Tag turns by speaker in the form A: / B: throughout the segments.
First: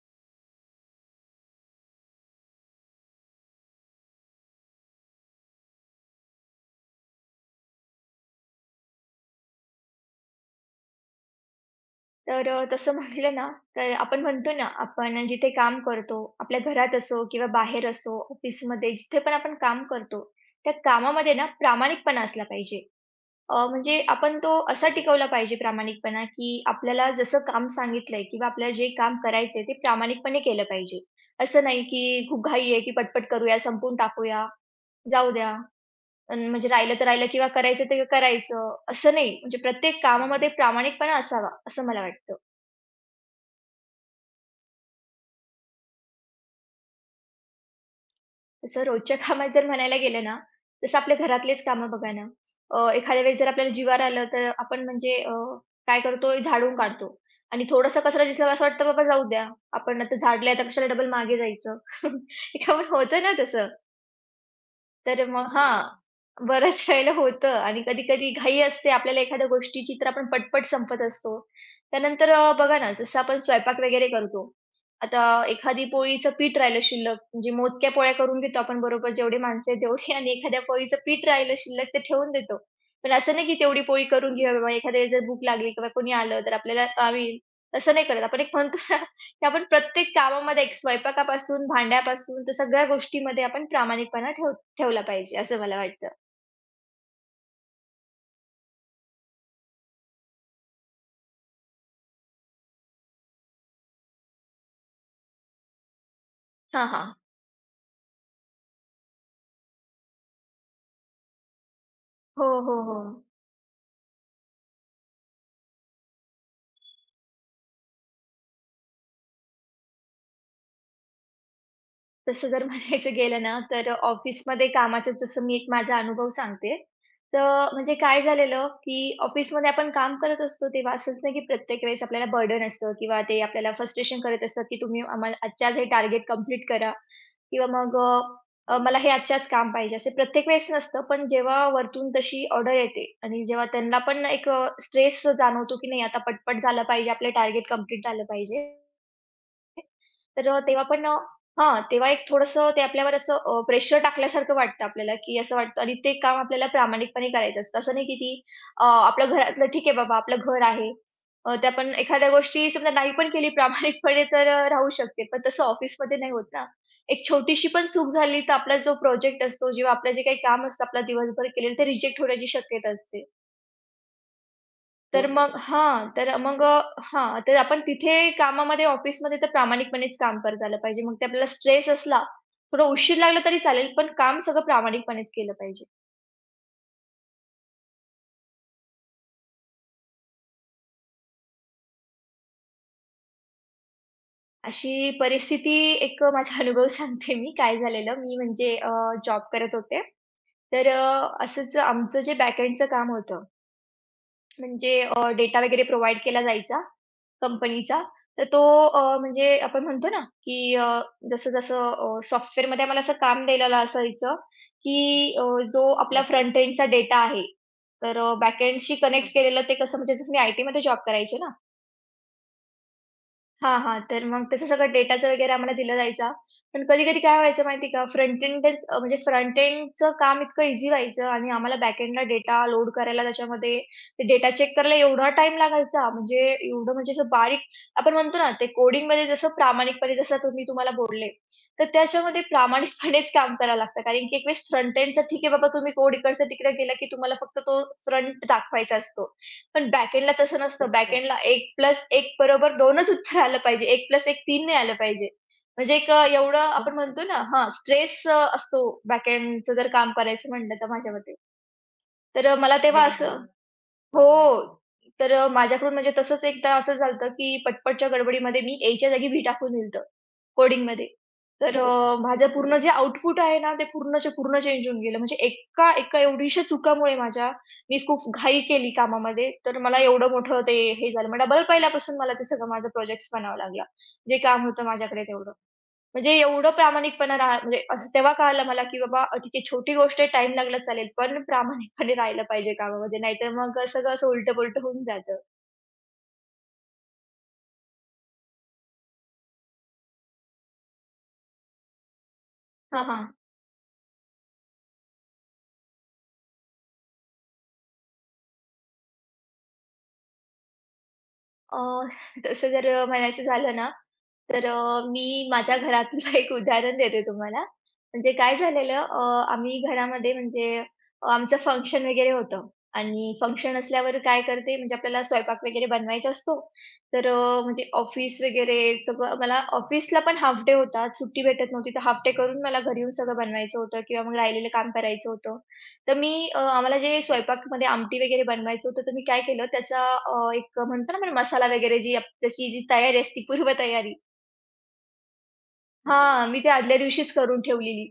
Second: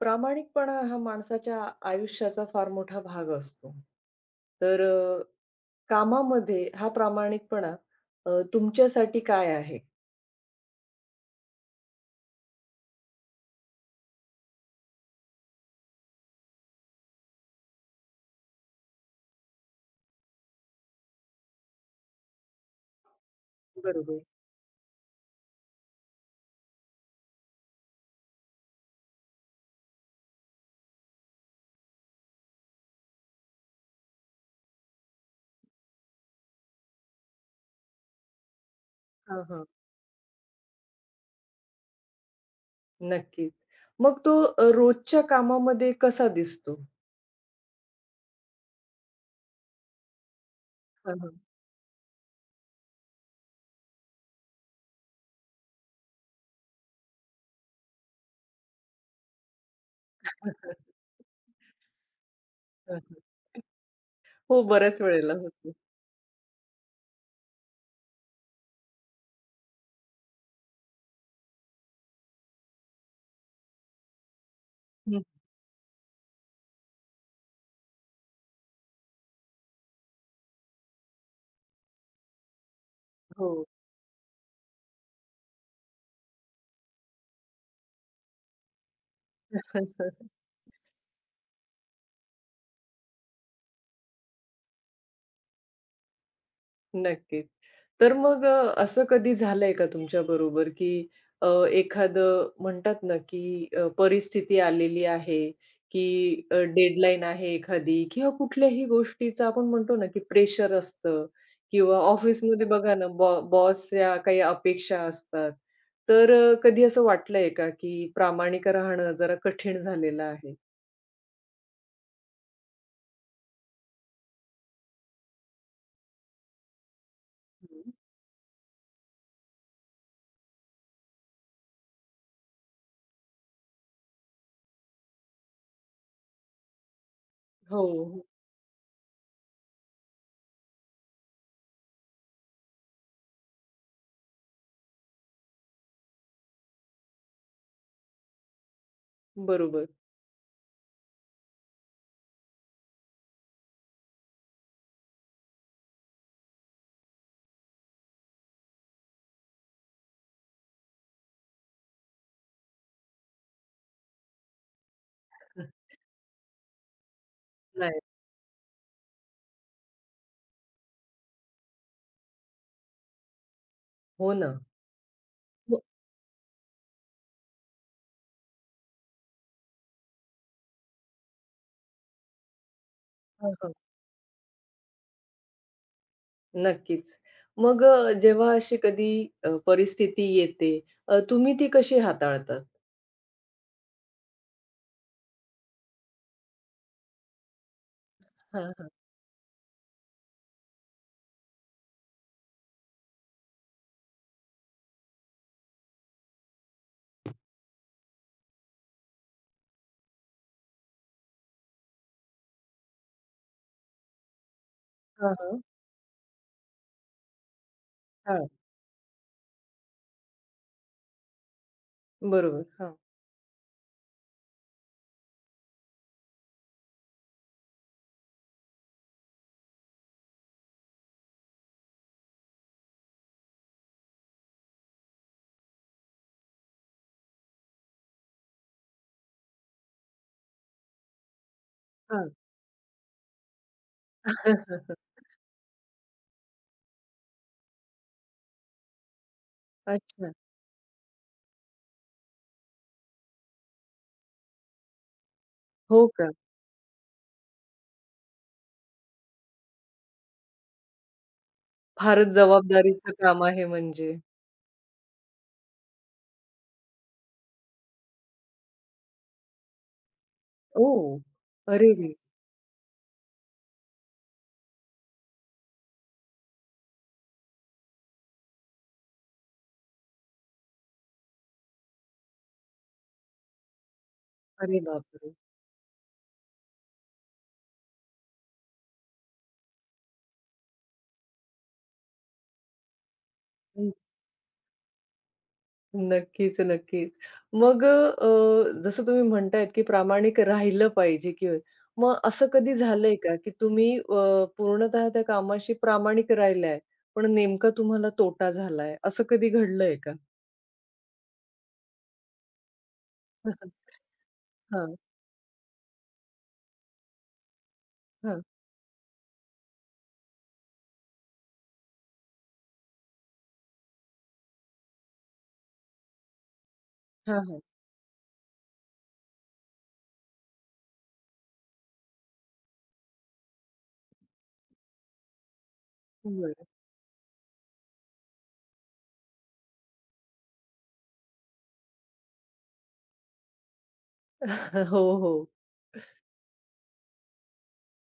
A: प्रामाणिकपणा हा माणसाच्या आयुष्याचा फार मोठा भाग असतो. तर कामामध्ये हा प्रामाणिकपणा तुमच्यासाठी काय आहे?
B: तसं म्हटलं ना, तर आपण म्हणतो ना, आपण जिथे काम करतो, आपल्या घरात असो किंवा बाहेर असो, ऑफिसमध्ये जिथे पण आपण काम करतो, त्या कामामध्ये ना प्रामाणिकपणा असला पाहिजे. म्हणजे
A: बरोबर.
B: आपण तो असा टिकवला पाहिजे प्रामाणिकपणा, की आपल्याला जसं काम सांगितलंय किंवा आपल्याला जे काम करायचंय ते प्रामाणिकपणे केलं पाहिजे. असं नाही की खूप घाई आहे, की पटपट करूया, संपवून टाकूया, जाऊ द्या. अन् म्हणजे राहिलं तर राहिलं किंवा करायचं ते करायचं, असं नाही.
A: हां,
B: म्हणजे
A: हां.
B: प्रत्येक कामामध्ये प्रामाणिकपणा असावा, असं मला वाटतं.
A: नक्कीच. मग तो रोजच्या कामामध्ये कसा दिसतो?
B: तसं रोजच्या कामात जर म्हणायला गेलं ना, तसं आपल्या
A: हां, हां.
B: घरातलेच कामं बघा ना, एखाद्या वेळेस जर आपल्याला जिवावर आलं, तर आपण म्हणजे काय करतो, झाडून काढतो आणि थोडासा कचरा दिसला असं वाटतं, "बाबा जाऊ द्या, आपण आता झाडलंय, आता कशाला डबल मागे जायचं." हे काम होतं ना तसं.
A: हो, बऱ्याच
B: तर
A: वेळेला
B: मग
A: होतो.
B: हां, बऱ्याच वेळेला होतं आणि कधी-कधी घाई असते आपल्याला एखाद्या गोष्टीची तर आपण पटपट संपत असतो. त्यानंतर बघा ना, जसं आपण स्वयंपाक वगैरे करतो. आता
A: हं.
B: एखादी पोळीचं पीठ राहिलं शिल्लक, म्हणजे मोजक्या पोळ्या करून घेतो आपण बरोबर जेवढी माणसं आहेत तेवढी आणि एखाद्या पोळीचं पीठ राहिलं शिल्लक ते ठेवून देतो. पण असं नाही की
A: हो.
B: तेवढी पोळी करून घेऊया बाबा एखाद्या वेळेस जर भूक लागली किंवा कोणी आलं तर आपल्याला आम्ही तसं नाही करत. आपण एक म्हणतो ना, की आपण प्रत्येक कामामध्ये एक स्वयंपाकापासून, भांड्यापासून, तर सगळ्या गोष्टीमध्ये आपण प्रामाणिकपणा ठेवतो. ठेवला पाहिजे असं मला वाटतं.
A: नक्कीच. तर मग असं कधी झालंय का तुमच्याबरोबर, की अ, एखादं म्हणतात ना, की परिस्थिती आलेली आहे, की
B: हां, हां.
A: डेडलाईन आहे एखादी किंवा कुठल्याही गोष्टीचं आपण म्हणतो ना, की प्रेशर असतं किंवा
B: हो,
A: ऑफिसमध्ये
B: हो,
A: बघा
B: हो.
A: ना, बॉसच्या काही अपेक्षा असतात. तर कधी असं वाटलंय का, की प्रामाणिक राहणं जरा कठीण झालेलं आहे?
B: तसं जर म्हणायचं गेलं ना, तर ऑफिसमध्ये कामाचं जसं मी एक माझा अनुभव सांगते. तर
A: हं.
B: म्हणजे काय झालेलं, की ऑफिसमध्ये आपण काम करत असतो तेव्हा असंच नाही की प्रत्येक वेळेस आपल्याला बर्डन असतं किंवा ते आपल्याला फ्रस्ट्रेशन करत असतं, की तुम्ही आम्हाला आजच्या हे टार्गेट कंप्लीट करा किंवा
A: हो,
B: मग
A: हो.
B: मला हे आजच्या काम पाहिजे. असे प्रत्येक वेळेस नसतं, पण जेव्हा वरतून तशी ऑर्डर येते आणि जेव्हा त्यांना पण एक स्ट्रेस जाणवतो, की नाही आता पटपट झालं पाहिजे, आपलं टार्गेट कंप्लीट झालं पाहिजे.
A: बरोबर.
B: तर अ, तेव्हा पण अ, हां, तेव्हा एक थोडंसं ते आपल्यावर असं प्रेशर टाकल्यासारखं वाटतं आपल्याला, की असं वाटतं आणि ते काम आपल्याला प्रामाणिकपणे करायचं असतं. असं नाही की ती आपलं घरातलं ठीक आहे बाबा, आपलं घर आहे. त्या पण एखाद्या गोष्टी समजा नाही पण केली प्रामाणिकपणे तर राहू शकते. पण तसं ऑफिसमध्ये नाही होत ना. एक छोटीशी पण
A: नाही.
B: चूक झाली तर आपला जो प्रोजेक्ट असतो, जेव्हा आपलं जे काही काम असतं, आपलं दिवसभर केलेलं ते रिजेक्ट होण्याची शक्यता असते.
A: हो ना.
B: तर मग? मग
A: हो.
B: हां, तर मग अ, हां, तर आपण तिथे कामामध्ये ऑफिसमध्ये तर प्रामाणिकपणेच काम करत आलं पाहिजे. मग ते आपल्याला स्ट्रेस असला, थोडा उशीर लागला तरी चालेल, पण काम सगळं प्रामाणिकपणेच केलं पाहिजे.
A: नक्कीच. मग जेव्हा अशी कधी परिस्थिती येते, तुम्ही ती कशी हाताळतात?
B: अशी परिस्थिती एक माझा अनुभव सांगते मी काय झालेलं. मी
A: हां,
B: म्हणजे
A: हां.
B: जॉब करत होते. असंच आमचं जे बॅकएंडचं काम होतं म्हणजे डेटा वगैरे प्रोव्हाईड केला जायचा कंपनीचा. तर तो म्हणजे आपण म्हणतो ना, जसं-जसं सॉफ्टवेअरमध्ये आम्हाला असं काम दिलेलं असायचं, की
A: हां,
B: अ,
A: हां.
B: जो आपला बरं. फ्रंट एंडचा डेटा आहे,
A: हां.
B: बॅक एंडशी कनेक्ट हं. केलेलं ते कसं म्हणजे जसं मी आय-टीमध्ये जॉब करायचे ना,
A: बरोबर. हां.
B: हां, हां. तर मग त्याचा सगळा डेटाचा वगैरे आम्हाला दिला जायचा. पण कधी-कधी काय व्हायचं माहिती आहे का, म्हणजे फ्रंट एंडचं काम इतकं इझी व्हायचं आणि आम्हाला बॅक एंडला डेटा लोड करायला त्याच्यामध्ये ते डेटा चेक करायला एवढा टाईम लागायचा. म्हणजे एवढं म्हणजे असं बारीक आपण म्हणतो ना, ते कोडिंगमध्ये जसं प्रामाणिकपणे जसं तुम्ही तुम्हाला बोलले, तर
A: हां.
B: त्याच्यामध्ये प्रामाणिकपणेच काम करावं लागतं. कारण की एक वेळेस फ्रंट एंडचं ठीक आहे बाबा तुम्ही कोड इकडचं-तिकडे गेला की तुम्हाला फक्त तो फ्रंट दाखवायचा असतो. पण बॅकएंडला
A: अच्छा.
B: तसं नसतं. बरोबर. बॅकएंडला 1+1 बरोबर 2च उत्तर आलं पाहिजे. 1+1 3 नाही आलं पाहिजे.
A: हो का?
B: एवढं आपण म्हणतो ना हां, स्ट्रेस असतो बॅकएंडचं जर काम करायचं म्हटलं तर माझ्या मते.
A: फारच
B: मला तेव्हा
A: जबाबदारीचं
B: बरोबर.
A: काम
B: असं
A: आहे म्हणजे.
B: हो. माझ्याकडून म्हणजे तसंच एकदा असं झालं की पटपटच्या गडबडीमध्ये मी एच्या जागी व्ही टाकून दिलं होतं कोडिंगमध्ये.
A: ओ,
B: तर हो.
A: अरे रे!
B: माझं पूर्ण जे आउटपुट आहे ना, ते पूर्णच्या पूर्ण चेंज होऊन गेलं. म्हणजे एका एका एवढीशा चुकामुळे माझ्या मी खूप घाई केली कामामध्ये. तर मला एवढं मोठं ते हे झालं. मग डबल पहिल्यापासून मला ते सगळं माझा प्रोजेक्ट्स बनावा लागला. जे काम
A: अरे
B: होतं माझ्याकडे
A: बापरे!
B: तेवढं. म्हणजे एवढं प्रामाणिकपणा राहा म्हणजे असं तेव्हा कळालं मला, की बाबा ठीक आहे छोटी गोष्ट आहे टाईम लागला चालेल, पण प्रामाणिकपणे राहिलं पाहिजे कामामध्ये नाहीतर मग सगळं असं उलटं-पुलटं होऊन जातं.
A: नक्कीच, नक्कीच. मग जसं तुम्ही म्हणतायत, की प्रामाणिक राहिलं पाहिजे की मग असं कधी
B: हां,
A: झालंय
B: हां.
A: का, की तुम्ही पूर्णतः त्या कामाशी प्रामाणिक राहिलाय, पण नेमका तुम्हाला तोटा झालाय, असं कधी घडलंय का?
B: अ, तसं जर म्हणायचं झालं ना, तर
A: हां,
B: मी माझ्या घरातलं एक उदाहरण देते तुम्हाला. म्हणजे
A: हां.
B: काय झालेलं अ, आम्ही घरामध्ये म्हणजे आमचं फंक्शन वगैरे होतं आणि फंक्शन असल्यावर काय करते म्हणजे आपल्याला स्वयंपाक वगैरे बनवायचा असतो.
A: हां, हां.
B: म्हणजे ऑफिस वगैरे सगळं मला ऑफिसला पण हाल्फ डे होता. सुट्टी भेटत नव्हती, तर हाल्फ डे करून मला घरी येऊन सगळं बनवायचं होतं किंवा मग राहिलेलं काम करायचं होतं. तर मी
A: बरं.
B: आम्हाला जे स्वयंपाकमध्ये आमटी वगैरे बनवायचं होतं, तर मी काय केलं त्याचा एक म्हणतो ना आपण मसाला वगैरे जी आप त्याची जी तयारी असते पूर्वतयारी
A: हो, हो.
B: हां, मी ते आदल्या दिवशीच करून ठेवलेली.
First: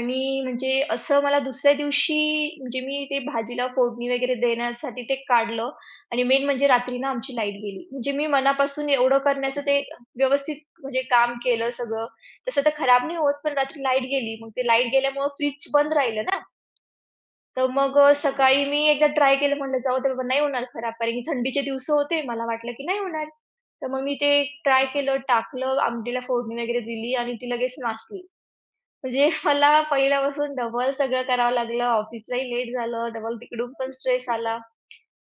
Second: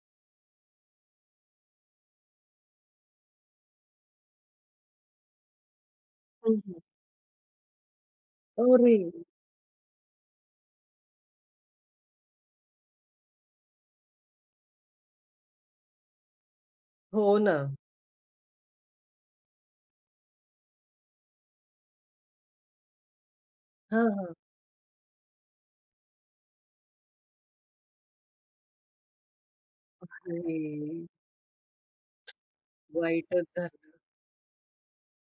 B: आणि म्हणजे असं मला दुसऱ्या दिवशी म्हणजे मी ते भाजीला फोडणी वगैरे देण्यासाठी ते काढलं आणि मेन
A: हं,
B: म्हणजे
A: हं.
B: रात्री ना आमची लाईट गेली. म्हणजे मी मनापासून
A: अरे!
B: एवढं करण्याचं ते व्यवस्थित म्हणजे काम केलं सगळं. तसं तर खराब नाही होत, पण रात्री लाईट गेली. मग ते लाईट गेल्यामुळं फ्रिज बंद राहिलं ना.
A: हो ना.
B: तर मग सकाळी मी एकदा ट्राय केलं म्हटलं जाऊ दे बाबा नाही होणार खराब कारण की थंडीचे दिवस होते. मला वाटलं की नाही होणार. तर मग
A: हां,
B: मी ते
A: हां.
B: ट्राय केलं, टाकलं, आमटीला फोडणी वगैरे दिली आणि ती लगेच नासली. म्हणजे मला पहिल्यापासून डबल
A: अरे!
B: सगळं करावं लागलं. ऑफिसलाही लेट झालं. डबल
A: वाईटच
B: तिकडून
A: झालं.
B: पण स्ट्रेस आला.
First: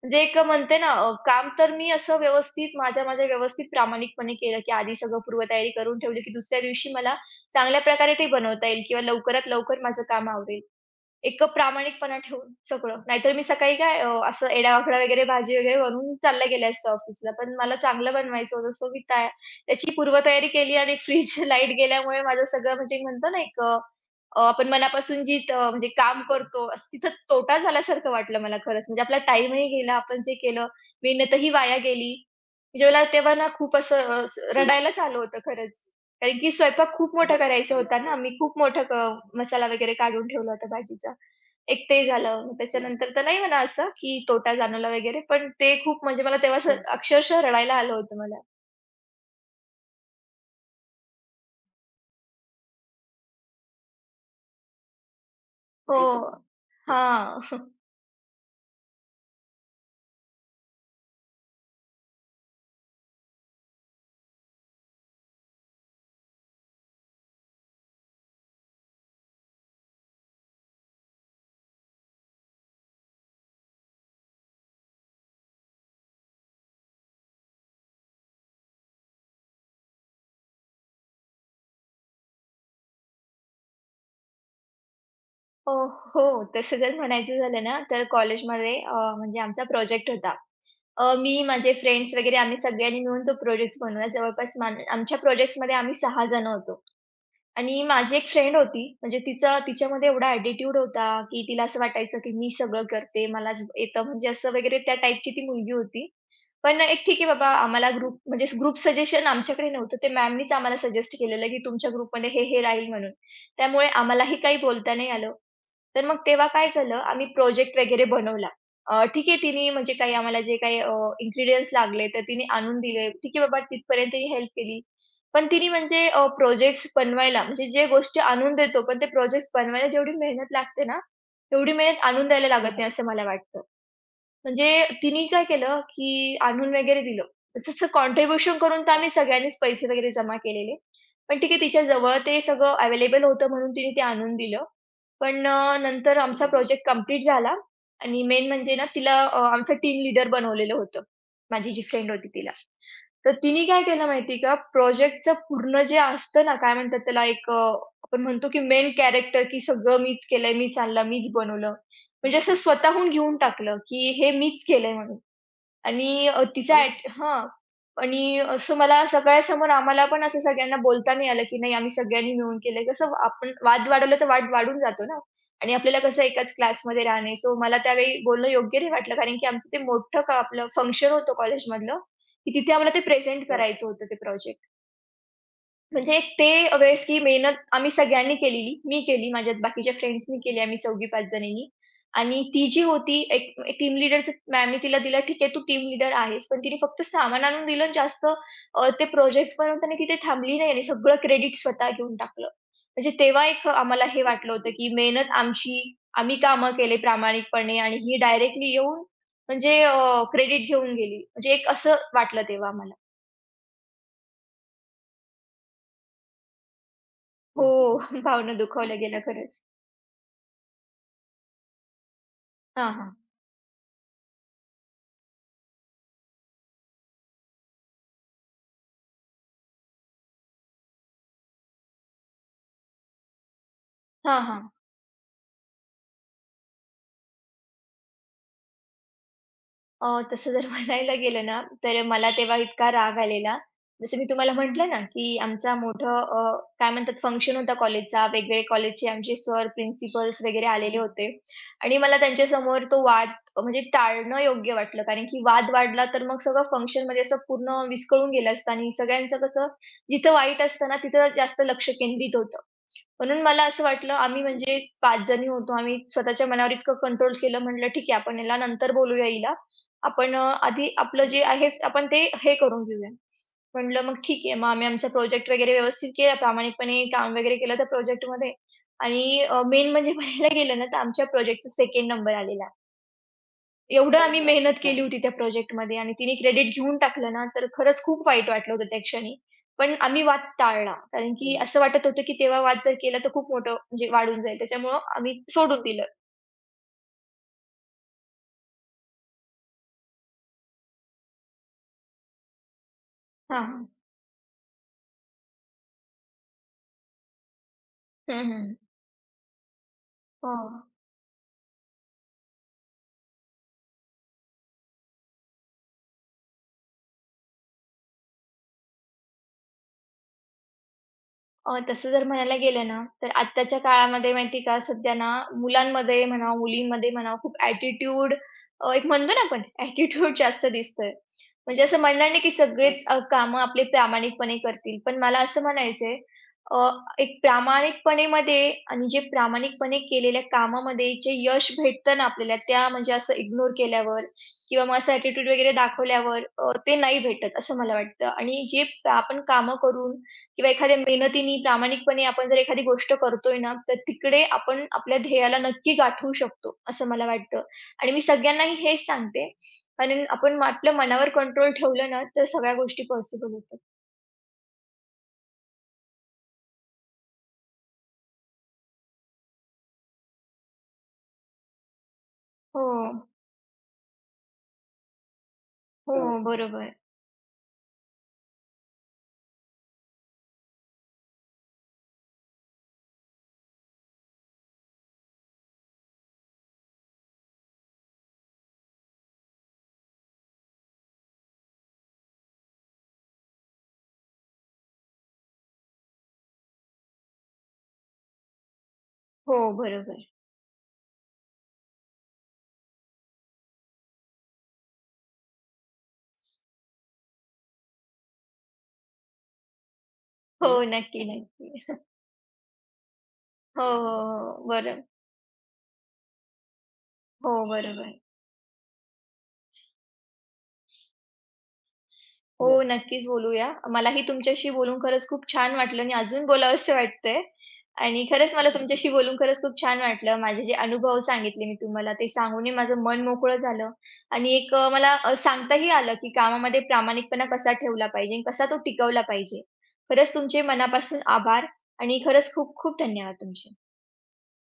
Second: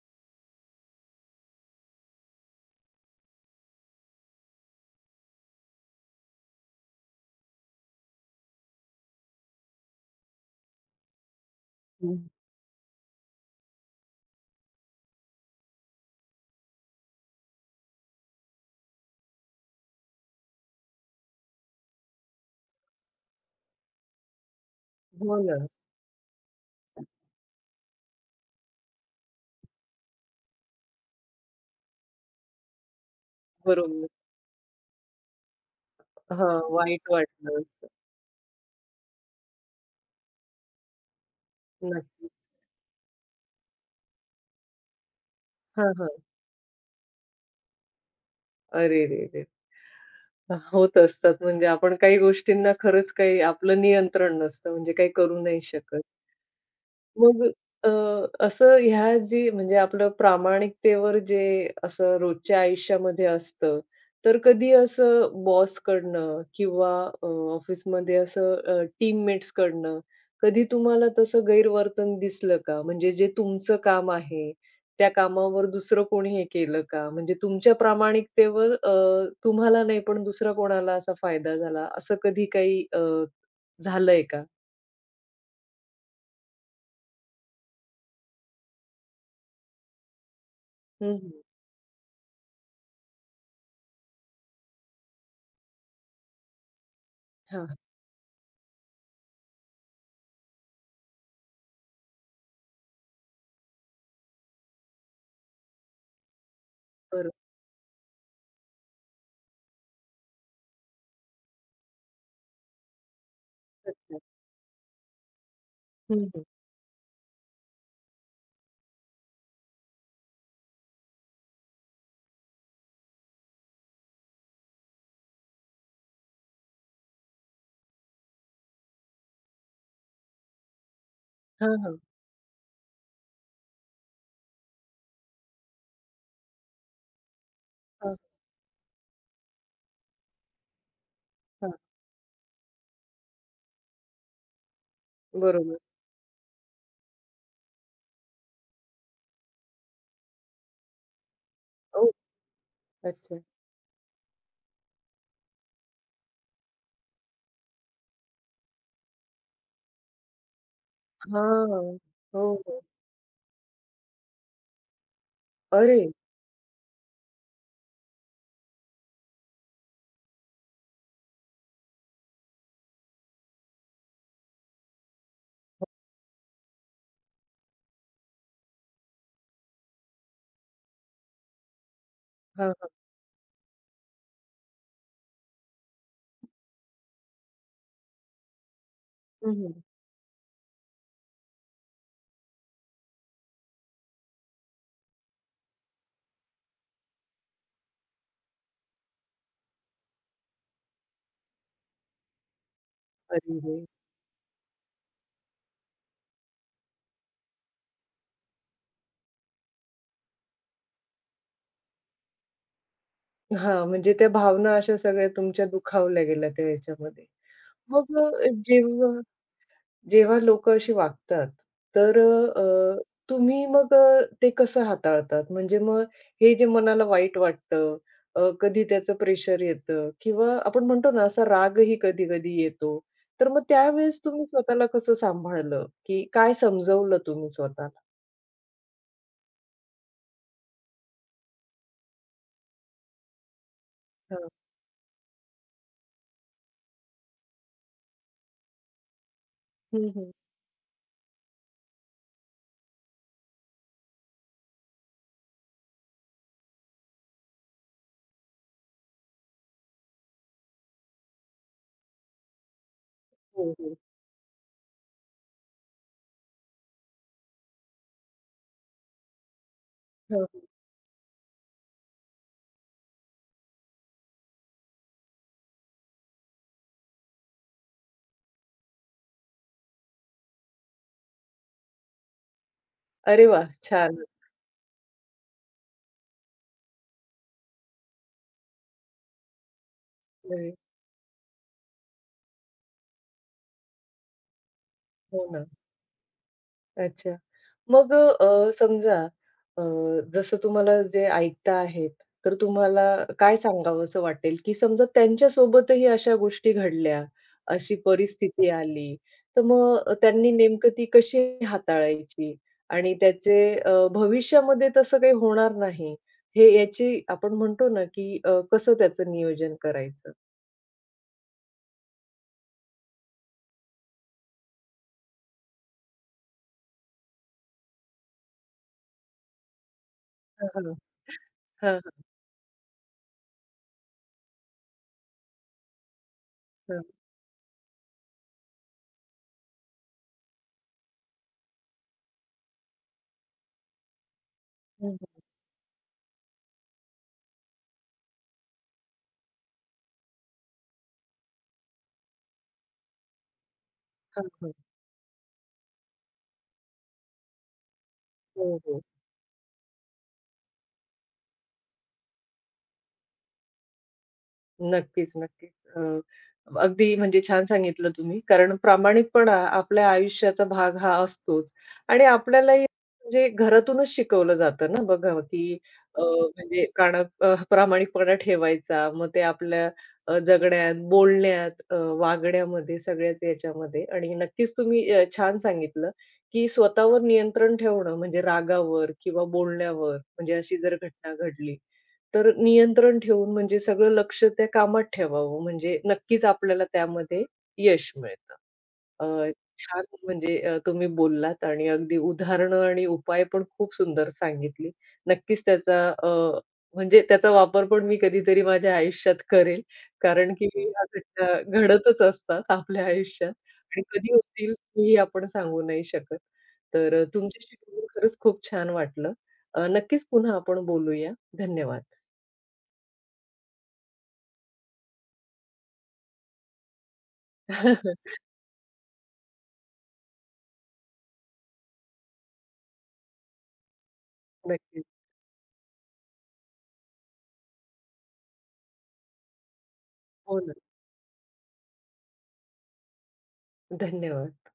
B: म्हणजे एक म्हणते ना. काम तर मी असं व्यवस्थित माझ्या माझ्या व्यवस्थित प्रामाणिकपणे केलं, की आधी सगळं पूर्वतयारी करून ठेवली, की दुसऱ्या दिवशी मला चांगल्या प्रकारे ते बनवता येईल किंवा लवकरात लवकर माझं काम आवरेल. एक प्रामाणिकपणा
A: हं.
B: ठेवून सगळं. नाहीतर मी सकाळी काय असं एडावाखडा वगैरे भाजी वगैरे बनवून चालल्या गेले असते ऑफिसला. पण मला चांगलं बनवायचं होतं. सो मी त्या त्याची पूर्वतयारी केली आणि फ्रिज लाईट गेल्यामुळे माझं सगळं म्हणजे एक म्हणतो ना. आपण मनापासून जी
A: हो ना.
B: अ, म्हणजे काम करतो असं तिथं तोटा झाल्यासारखं वाटलं मला खरंच. म्हणजे आपला टाईमही गेला. आपण जे केलं, मेहनतही वाया गेली. म्हणजे मला तेव्हा ना खूप असं
A: बरोबर.
B: अ, स- रडायलाच आलं होतं खरंच. कारण की
A: हां,
B: स्वयंपाक
A: वाईट
B: खूप मोठा
A: वाटलं.
B: करायचा होता ना. मी खूप मोठा क मसाला वगैरे काढून ठेवला होता भाजीचा. एक ते
A: नक्कीच.
B: झालं. मग त्याच्यानंतर तर नाही म्हणा असं की तोटा जाणवला वगैरे, पण ते
A: हां,
B: खूप म्हणजे
A: हां.
B: मला तेव्हा असं अक्षरशः रडायला आलं होतं मला. आई
A: अरेरेरे! होत असतात म्हणजे आपण काही गोष्टींना खरंच काही आपलं नियंत्रण नसतं म्हणजे काही करू नाही
B: गं!
A: शकत.
B: हो. हां.
A: मग अ, असं ह्या जी म्हणजे आपलं प्रामाणिकतेवर जे असं रोजच्या आयुष्यामध्ये असतं, तर कधी असं बॉसकडनं किंवा अ, ऑफिसमध्ये असं टीममेट्सकडनं कधी तुम्हाला तसं गैरवर्तन दिसलं का? म्हणजे जे तुमचं काम आहे, त्या कामावर दुसरं कोणी हे केलं का? म्हणजे तुमच्या प्रामाणिकतेवर तुम्हाला नाही पण दुसरा कोणाला असा फायदा झाला, असं कधी काही झालंय का?
B: अ, हो. तसं जर म्हणायचं झालं ना, तर कॉलेजमध्ये. म्हणजे आमचा प्रोजेक्ट होता.
A: हं,
B: मी,
A: हं.
B: माझे फ्रेंड्स वगैरे आम्ही सगळ्यांनी मिळून तो प्रोजेक्ट बनवला. जवळपास मान आमच्या प्रोजेक्ट्समध्ये आम्ही 6 जण होतो.
A: हां,
B: आणि माझी एक फ्रेंड होती, म्हणजे तिचा तिच्यामध्ये एवढा ॲटिट्यूड होता, की तिला असं वाटायचं, की मी सगळं करते, मलाच येतं म्हणजे असं वगैरे त्या टाईपची ती मुलगी होती. पण एक ठीक आहे
A: बरं.
B: बाबा आम्हाला ग्रुप म्हणजे ग्रुप सजेशन आमच्याकडे नव्हतं. ते मॅमनीच आम्हाला सजेस्ट केलेलं, की तुमच्या ग्रुपमध्ये हे राहील म्हणून. त्यामुळे
A: अच्छा.
B: आम्हालाही काही बोलता नाही आलं. तर मग
A: हं.
B: तेव्हा काय झालं, आम्ही प्रोजेक्ट वगैरे बनवला. ठीक आहे तिने म्हणजे काही आम्हाला जे काही लागले, तर तिने आणून दिले. ठीक आहे बाबा तिथपर्यंत ही हेल्प केली. पण तिने म्हणजे प्रोजेक्ट्स बनवायला म्हणजे जे गोष्टी आणून देतो, पण ते प्रोजेक्ट्स बनवायला जेवढी मेहनत लागते ना, तेवढी
A: हां, हां.
B: मेहनत आणून द्यायला लागत नाही असं मला वाटतं. म्हणजे तिने काय केलं, की आणून वगैरे दिलं. तसं
A: हां,
B: कॉन्ट्रिब्युशन करून तर आम्ही सगळ्यांनीच पैसे वगैरे जमा केलेले. पण ठीक आहे
A: हां.
B: तिच्या जवळ ते सगळं अवेलेबल होतं म्हणून तिने ते आणून दिलं. पण
A: बरोबर.
B: नंतर आमचा प्रोजेक्ट कंप्लीट झाला आणि मेन म्हणजे ना तिला आमचं टीम लीडर बनवलेलं होतं. माझी जी
A: ओ!
B: फ्रेंड होती तिला. तर
A: अच्छा.
B: तिने काय केलं माहिती आहे का, प्रोजेक्टचं पूर्ण जे असतं ना, काय म्हणतात त्याला. आपण म्हणतो की मेन कॅरेक्टर की सगळं मीच केलंय, मीच आणलं, मीच बनवलं.
A: हां.
B: म्हणजे
A: हो,
B: असं
A: हो.
B: स्वतःहून घेऊन टाकलं, की हे मीच केलंय म्हणून.
A: अरे!
B: आणि तिचा अरे! ॲट हां. आणि असं मला सगळ्यासमोर आम्हाला पण असं सगळ्यांना बोलता नाही आलं, की नाही आम्ही सगळ्यांनी मिळून केलंय. कसं आपण वाद वाढवलं तर वाद वाढून जातो ना आणि आपल्याला कसं एकाच क्लासमध्ये राहणे. सो मला त्यावेळी बोलणं योग्य नाही वाटलं कारण की आमचं ते मोठं का आपलं फंक्शन होतं कॉलेजमधलं, की तिथे
A: हां, हां.
B: आम्हाला ते प्रेझेंट बरं. करायचं होतं ते प्रोजेक्ट. म्हणजे एक ते वेळेस ही मेहनत आम्ही सगळ्यांनी केलेली. मी केली, माझ्या
A: हं, हं.
B: बाकीच्या फ्रेंड्सनी केली आम्ही 4-5 जणींनी. आणि ती जी होती एक टीम लीडरचं मॅमनी तिला दिलं, "ठीक आहे, तू टीम लीडर आहेस." पण तिने फक्त सामान आणून दिलं आणि जास्त ते प्रोजेक्ट्सपर्यंत नाही तिथे थांबली नाही आणि सगळं क्रेडिट स्वतः घेऊन टाकलं. म्हणजे तेव्हा
A: अरे
B: एक
A: रे!
B: आम्हाला हे वाटलं होतं, की मेहनत आमची, आम्ही कामं केले प्रामाणिकपणे आणि ही डायरेक्टली येऊन म्हणजे क्रेडिट घेऊन गेली. म्हणजे एक असं वाटलं तेव्हा आम्हाला.
A: हां, म्हणजे त्या भावना अशा सगळ्या तुमच्या दुखावल्या गेल्या त्या ह्याच्यामध्ये.
B: हो,
A: मग
B: भावना दुखावल्या गेल्या
A: जेव्हा
B: खरंच.
A: जेव्हा लोकं अशी वागतात, तर
B: हां, हां.
A: तुम्ही मग ते कसं हाताळतात? म्हणजे मग हे जे मनाला वाईट वाटतं, कधी त्याचं प्रेशर येतं किंवा आपण म्हणतो ना, असा रागही कधी-कधी येतो. तर मग त्यावेळेस
B: हां,
A: तुम्ही
B: हां.
A: स्वतःला कसं सांभाळलं, की काय समजवलं तुम्ही स्वतःला?
B: तसं जर म्हणायला गेलं ना, तर मला तेव्हा इतका राग आलेला. जसं मी
A: हां.
B: तुम्हाला म्हटलं ना, की आमचा मोठं. काय म्हणतात फंक्शन होता कॉलेजचा. वेगवेगळे कॉलेजचे आमचे सर,
A: हं, हं.
B: प्रिन्सिपल्स वगैरे आलेले होते आणि मला त्यांच्यासमोर तो वाद म्हणजे टाळणं योग्य वाटलं. कारण की वाद वाढला तर मग सगळं फंक्शनमध्ये असं पूर्ण विस्कळून गेलं असतं आणि सगळ्यांचं कसं जिथं वाईट असतं ना, तिथं जास्त लक्ष केंद्रित होतं. म्हणून मला
A: हो,
B: असं
A: हो.
B: वाटलं आम्ही म्हणजे 5 जणी होतो. आम्ही स्वतःच्या मनावर इतकं कंट्रोल केलं म्हटलं ठीक आहे आपण हिला नंतर बोलूया हिला. आपण
A: हां, हां.
B: आधी आपलं जे आहे आपण ते हे करून घेऊया. म्हटलं मग ठीक आहे. मग आम्ही आमचा प्रोजेक्ट वगैरे व्यवस्थित केला. प्रामाणिकपणे काम वगैरे केलं त्या प्रोजेक्टमध्ये आणि मेन म्हणजे पाहायला गेलं ना, तर आमच्या प्रोजेक्टचा 2nd नंबर आलेला.
A: अरे वा
B: एवढं
A: छान.
B: आम्ही मेहनत अच्छा. केली होती त्या प्रोजेक्टमध्ये आणि तिने क्रेडिट घेऊन टाकलं ना, तर खरंच खूप वाईट वाटलं होतं त्या क्षणी. पण आम्ही वाद टाळला. कारण की हं. असं वाटत होतं की तेव्हा वाद जर केला तर खूप मोठं म्हणजे वाढून जाईल. त्याच्यामुळं आम्ही
A: हो ना.
B: सोडून दिलं.
A: अच्छा. मग समजा अ, जसं तुम्हाला जे ऐकता आहेत, तर तुम्हाला काय
B: हां, हां.
A: सांगावसं वाटेल, की समजा त्यांच्यासोबतही अशा गोष्टी घडल्या, अशी
B: हं,
A: परिस्थिती
B: हं.
A: आली, तर मग त्यांनी
B: हो.
A: नेमकं ती कशी हाताळायची आणि त्याचे भविष्यामध्ये तसं काही होणार नाही, हे याची आपण म्हणतो ना, की कसं त्याचं नियोजन करायचं?
B: तसं जर म्हणायला गेलं ना, तर आत्ताच्या काळामध्ये माहिती का, सध्या ना मुलांमध्ये म्हणा, मुलींमध्ये म्हणा, खूप ॲटिट्यूड एक म्हणतो ना आपण ॲटिट्यूड जास्त
A: हां, हां.
B: दिसतोय. म्हणजे असं
A: हां,
B: म्हणणार नाही की सगळेच कामं आपले प्रामाणिकपणे करतील. पण मला असं म्हणायचंय अ,
A: हां.
B: एक प्रामाणिकपणेमध्ये आणि जे प्रामाणिकपणे केलेल्या कामामध्ये जे यश भेटतं ना आपल्याला, त्या म्हणजे असं इग्नोर केल्यावर किंवा मग असं
A: हं, हं.
B: ॲटिट्यूड वगैरे दाखवल्यावर ते नाही भेटत असं मला वाटतं. आणि जे आपण कामं करून किंवा एखाद्या मेहनतीने, प्रामाणिकपणे आपण जर एखादी गोष्ट करतोय ना, तर तिकडे
A: हां, हां.
B: आपण आपल्या ध्येयाला नक्की गाठवू शकतो, असं मला वाटतं. आणि मी सगळ्यांनाही
A: हो, हो.
B: हेच सांगते, कारण आपण आपल्या मनावर कंट्रोल ठेवलं ना, तर सगळ्या गोष्टी पॉसिबल होतात.
A: नक्कीच, नक्कीच. अगदी म्हणजे छान सांगितलं तुम्ही. कारण प्रामाणिकपणा आपल्या आयुष्याचा भाग हा असतोच आणि
B: हो,
A: आपल्यालाही
B: हो.
A: म्हणजे घरातूनच शिकवलं जातं ना बघा, की
B: हो,
A: म्हणजे
B: बरोबर.
A: प्रामाणिकपणा ठेवायचा. मग ते आपल्या जगण्यात, बोलण्यात, वागण्यामध्ये सगळ्याच याच्यामध्ये आणि नक्कीच तुम्ही छान सांगितलं, की स्वतःवर नियंत्रण ठेवणं म्हणजे रागावर किंवा बोलण्यावर म्हणजे अशी जर घटना घडली, तर नियंत्रण ठेवून म्हणजे सगळं लक्ष त्या कामात ठेवावं, म्हणजे नक्कीच आपल्याला त्यामध्ये यश मिळतं. अ,
B: हो,
A: छान
B: बरोबर.
A: म्हणजे तुम्ही बोललात आणि अगदी उदाहरणं आणि उपाय पण खूप सुंदर सांगितली. नक्कीच त्याचा म्हणजे त्याचा वापर पण मी कधीतरी माझ्या आयुष्यात करेल. कारण की
B: म्हणजे हो,
A: ह्या
B: नक्की,
A: घटना
B: नक्की.
A: घडतच असतात आपल्या आयुष्यात
B: हो,
A: आणि
B: हो,
A: कधी
B: हो. हो,
A: होतील
B: बरं.
A: हेही आपण सांगू नाही शकत. तर
B: हो,
A: तुमच्याशी बोलून
B: बरोबर.
A: खरंच खूप छान वाटलं. नक्कीच पुन्हा आपण बोलूया. धन्यवाद.
B: हो, येस. नक्कीच बोलूया. मलाही तुमच्याशी बोलून खरंच खूप छान वाटलं आणि अजून बोलावसं वाटतंय आणि खरंच मला तुमच्याशी बोलून खरंच खूप छान वाटलं. माझे जे अनुभव सांगितले मी तुम्हाला ते सांगूनही माझं मन मोकळं झालं आणि एक अ,
A: नक्कीच.
B: मला अ, सांगताही आलं, की कामामध्ये प्रामाणिकपणा कसा ठेवला पाहिजे आणि कसा तो टिकवला पाहिजे. खरंच
A: हो
B: तुमचे
A: ना.
B: मनापासून आभार आणि खरंच खूप खूप धन्यवाद तुमचे.
A: धन्यवाद.